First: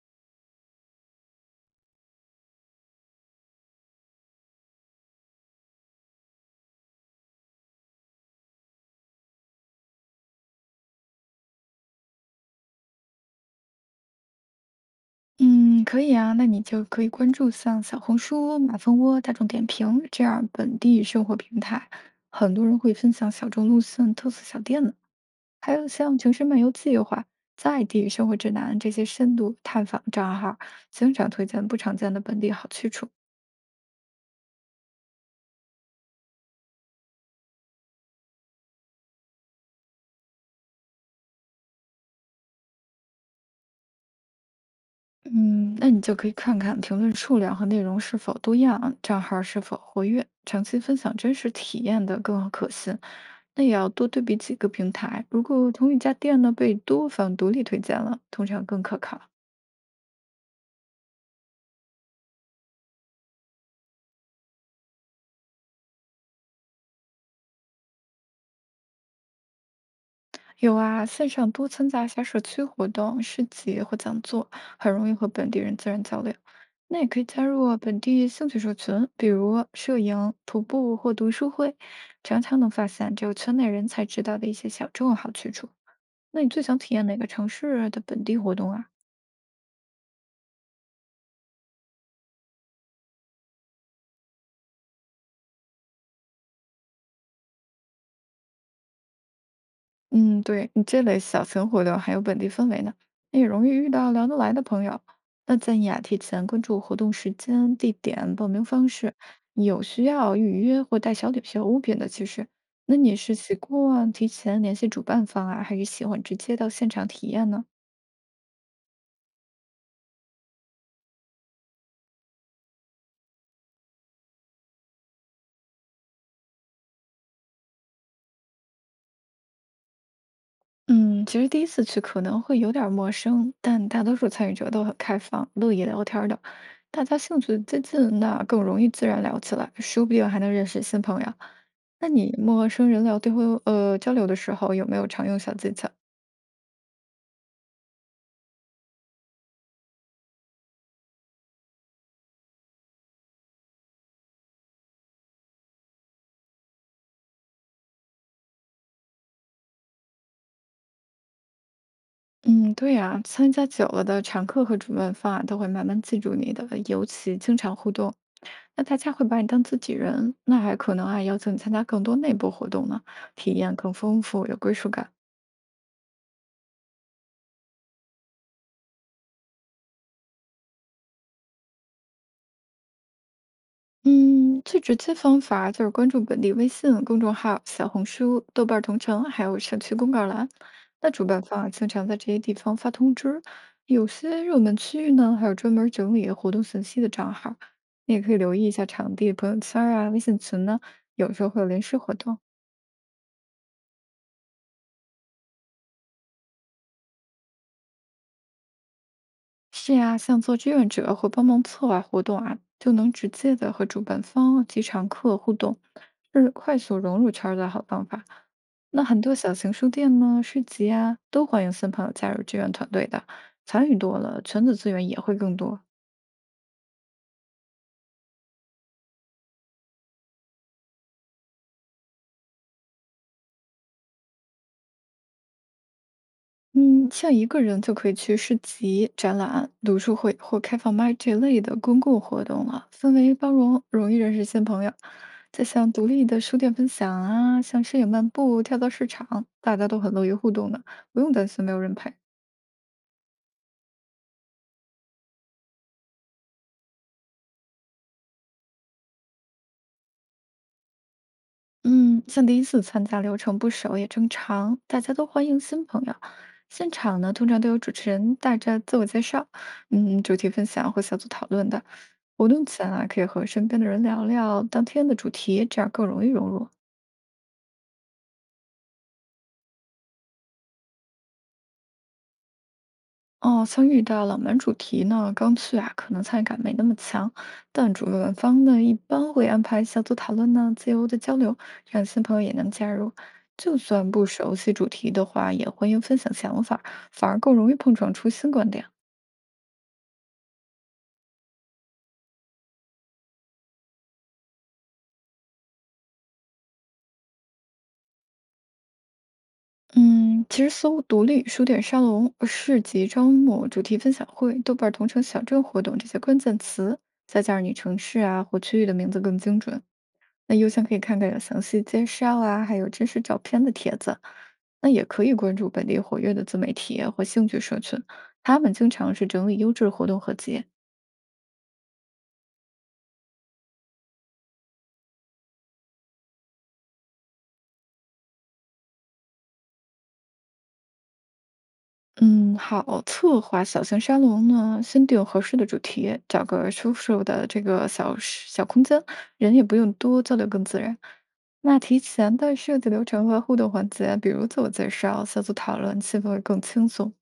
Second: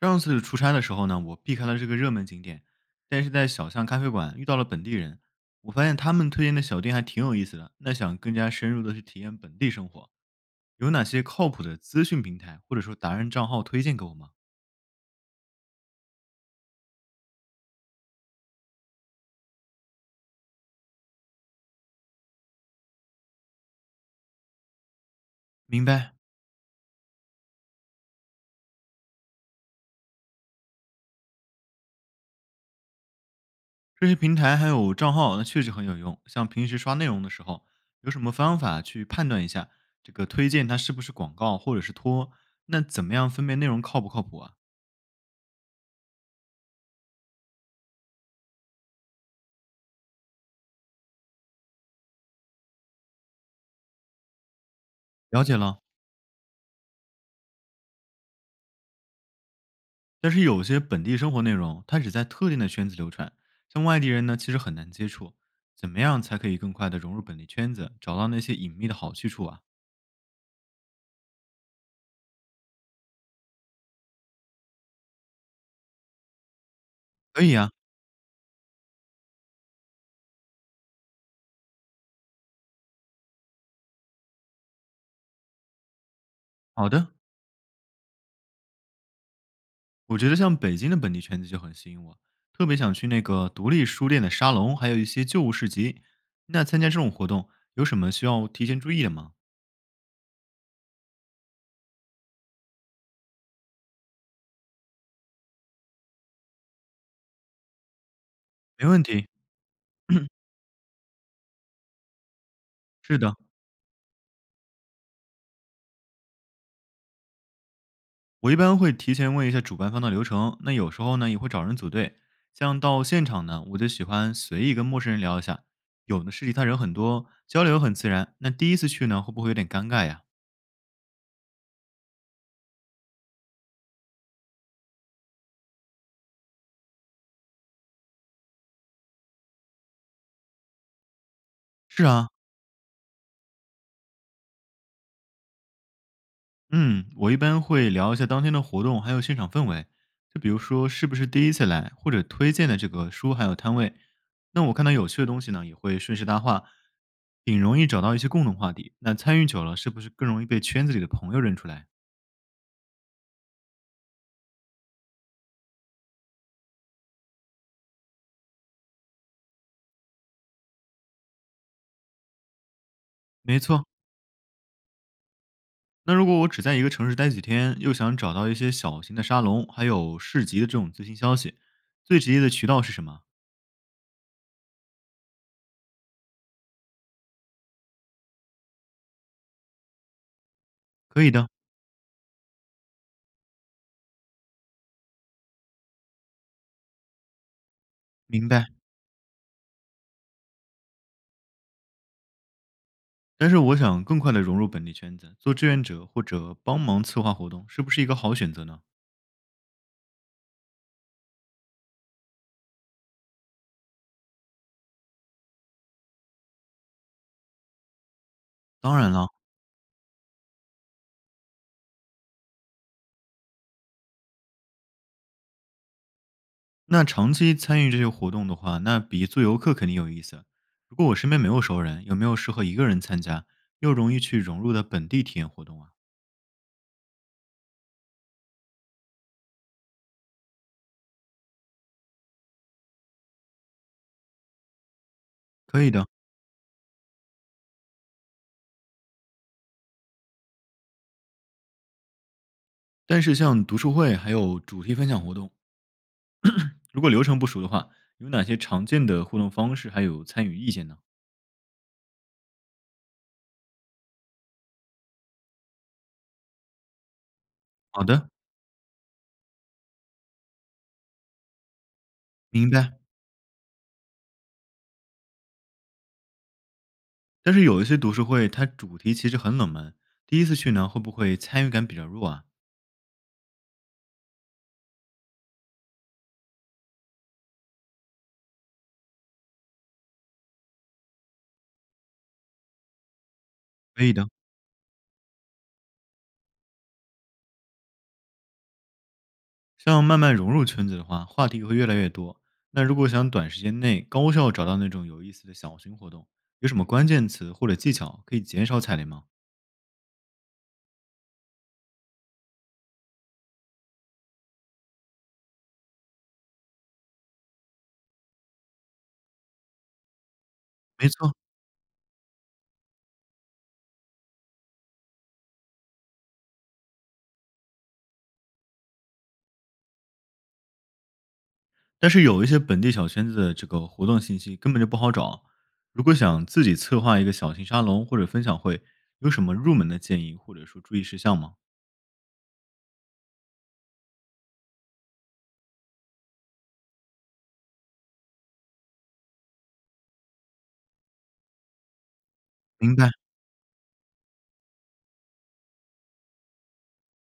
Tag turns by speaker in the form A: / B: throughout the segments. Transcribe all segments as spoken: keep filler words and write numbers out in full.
A: 上次出差的时候呢，我避开了这个热门景点，但是在小巷咖啡馆遇到了本地人，我发现他们推荐的小店还挺有意思的。那想更加深入的去体验本地生活，有哪些靠谱的资讯平台或者说达人账号推荐给我吗？
B: 嗯，可以啊，那你就可以关注像小红书、马蜂窝、大众点评这样本地生活平台，很多人会分享小众路线、特色小店呢。还
A: 明
B: 有像
A: 白，
B: 《城市漫游计划》《在地生活指南》这些深度探访账号，经常推荐不常见的本地好去处。
A: 这些平台还有账号，那确实很有用。像平时刷内容的时候，有什么方法去判断一下这个推荐它是不是广告或者是托？那怎么样分辨内容靠不靠谱啊？
B: 嗯，那你就可以看看评论数量和内容是否多样，账号是否活跃，长期分享真实体验的更可信。那也要多对比几个平台，如
A: 了解
B: 果
A: 了。
B: 同一家店呢被多方独立推荐了，通常更可靠。
A: 但是有些本地生活内容，它只在特定的圈子流传，像外地人呢，其实很难接触。怎么样才可以更快的融入本地圈子，找到那些隐秘的好去处啊？
B: 有啊，线上多参加一下社区活动、市集或讲座，很容易和本地人自然交流。那也可以
A: 可
B: 加
A: 以
B: 入
A: 啊，
B: 啊本地兴趣社群，比如摄影、徒步或读书会，常常能发现只有圈内人才知道的一些小众好去处。那你最想
A: 好
B: 体验
A: 的。
B: 哪个城市的本地活动啊？
A: 我觉得像北京的本地圈子就很吸引我，特别想去那个独立书店的沙龙，还有一些旧物市集。那参加这种活动有什么需要提前注意的吗？
B: 嗯，对，你这类小型活动还有本地氛围呢，那也容易遇到聊得来的朋友。那建议啊，提前关注活动时间、地点、报名
A: 没
B: 方
A: 问
B: 式，
A: 题，
B: 有需 要预约或带小礼小物品的，其实，那你
A: 是
B: 是
A: 的。
B: 习惯提前联系主办方啊，还是喜欢直接到现场体验呢？
A: 我一般会提前问一下主办方的流程，那有时候呢也会找人组队。像到现场呢，我就喜欢随意跟陌生人聊一下，有的是其他人很多，交流很自然。那第一次去呢，会不会有点尴尬呀？
B: 嗯，其实第一次去可能会有点儿陌生，但大多数参与者都很开放，乐意聊天儿的，大家兴趣接近，那更容易自然聊起来，说不定还能认识新朋友。
A: 是
B: 那
A: 啊，
B: 你陌生人聊对话，呃，交流的时候有没有常用小技巧？
A: 嗯，我一般会聊一下当天的活动，还有现场氛围，就比如说是不是第一次来，或者推荐的这个书还有摊位。那我看到有趣的东西呢，也会顺势搭话，挺容易找到一些共同话题。那参与久了，是不是更容易被圈子里的朋友认出来？
B: 嗯，对呀，参加久了的常客和主办方啊，都会慢慢记住你的，尤其经常互动，那大家会把你当自己人，那还可能啊邀请你参加更多内部活动呢，体
A: 没
B: 验
A: 错，
B: 更丰富，有归属感。
A: 那如果我只在一个城市待几天，又想找到一些小型的沙龙，还有市集的这种最新消息，最直接的渠道是什么？
B: 嗯，最直接方法就是关注本地微信公众号、小红书、豆瓣儿同城，还有社区公告栏。那
A: 可
B: 主
A: 以
B: 办
A: 的，
B: 方啊，经常在这些地方发通知，有些热门区域呢，还有专门整理活动信息的账号。你也可以
A: 明
B: 留意
A: 白。
B: 一下场地朋友圈儿啊、微信群呢，有时候会有临时活动。
A: 但是我想更快的融入本地圈子，做志愿者或者帮忙策划活动，是不是一个好选择呢？
B: 是呀，像做志愿者或帮忙策划活动啊，就能直接的和主办方及常客互动，是快速融入圈儿的好方法。
A: 当
B: 那
A: 然
B: 很
A: 了，
B: 多小型书店呢、市集啊，都欢迎新朋友加入志愿团队的，参与多了，圈子资源也会更多。
A: 那长期参与这些活动的话，那比做游客肯定有意思。如果我身边没有熟人，有没有适合一个人参加又容易去融入的本地体验活动啊？
B: 嗯，像一个人就可以去市集、展览、读书会或开放麦这类的公共活动了，氛围包容，容易认识新朋友。再
A: 可
B: 像
A: 以
B: 独
A: 的，
B: 立的书店分享啊，像摄影漫步、跳蚤市场，大家都很乐于互动的，不用担心没有人陪。
A: 但是像读书会还有主题分享活动。如果流程不熟的话，有哪些常见的互动方式，还有参与意见呢？
B: 嗯，像第一次参加流程不熟也正常，大家都欢迎新朋友。现场呢，通常都有主
A: 好
B: 持
A: 的，
B: 人带着自我介绍，嗯，主题分享或小组讨论的。活动
A: 明
B: 前
A: 白。
B: 啊，可以和身边的人聊聊当天的主题，这样更容易融入。
A: 但是有一些读书会，它主题其实很冷门，第一次去呢，会不会参与感比较弱啊？
B: 哦，像遇到冷门主题呢，刚去啊，可能参与感没那么强，但主办方呢一般会安排小组讨论呢，自由的交流，让新朋友也能加入。就
A: 可
B: 算
A: 以
B: 不
A: 的。
B: 熟悉主题的话，也欢迎分享想法，反而更容易碰撞出新观点。
A: 像慢慢融入圈子的话，话题会越来越多。那如果想短时间内高效找到那种有意思的小型活动，有什么关键词或者技巧可以减少踩雷吗？
B: 嗯，其实搜“独立书店沙龙”“市集招募”“主题分享会”“豆瓣儿同城小镇活动”这些关键词，再加上你城市啊或区域的名字更精准。那邮箱可以
A: 没
B: 看看
A: 错，
B: 有详细介绍啊，还有真实照片的帖子。那也可以关注本地活跃的自媒体或兴趣社群，他们经常是整理优质活动合集。
A: 但是有一些本地小圈子的这个活动信息根本就不好找。如果想自己策划一个小型沙龙或者分享会，有什么入门的建议或者说注意事项吗？
B: 嗯，好，策划小型沙龙呢，先定合适的主题，找个舒适的这个小时小空间，人也不用多，交流更自然。那提前的设计
A: 明
B: 流
A: 白，
B: 程和互动环节，比如自我介绍、小组讨论，气氛会更轻松。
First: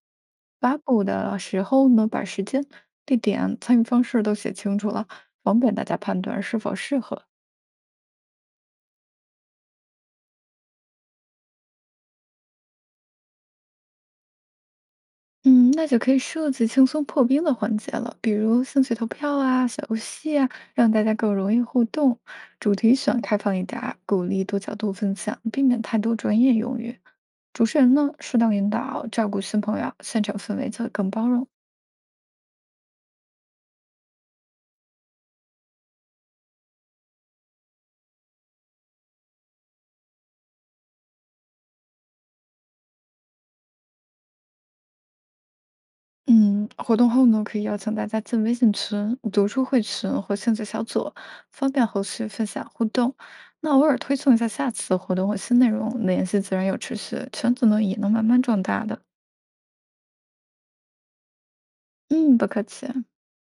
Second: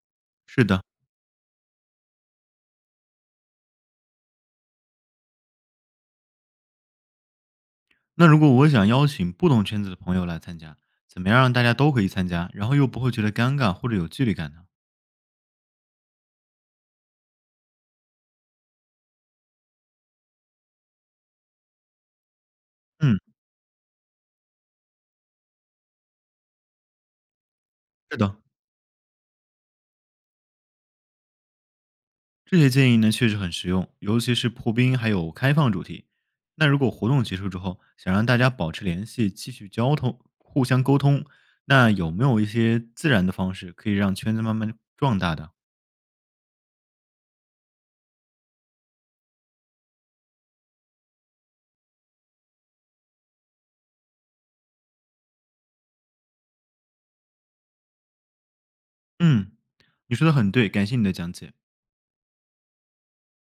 A: 是
B: 发
A: 的。
B: 布的时候呢，把时间、地点、参与方式都写清楚了，方便大家判断是否适合。
A: 那如果我想邀请不同圈子的朋友来参加，怎么样让大家都可以参加，然后又不会觉得尴尬或者有距离感呢？
B: 嗯，那就可以设计轻松破冰的环节了，比如兴趣投票啊、小游戏啊，让大家更容易互动。主题
A: 嗯，
B: 选开放一点儿，鼓励多角度分享，避免太多专业用语。主持人呢，
A: 是
B: 适
A: 的。
B: 当引导，照顾新朋友，现场氛围就会更包容。
A: 这些建议呢确实很实用，尤其是破冰还有开放主题。那如果活动结束之后，想让大家保持联系，继续交通，互相沟通，那有没有一些自然的方式可以让圈子慢慢壮大的？
B: 嗯，活动后呢，可以邀请大家进微信群、读书会群或兴趣小组，方便后续分享互动。那偶尔推送一下下次的活动或新内容，联系自然有持续，圈子呢也能慢慢壮大的。
A: 嗯，你说的很对，感谢你的讲解。
B: 嗯，不客气。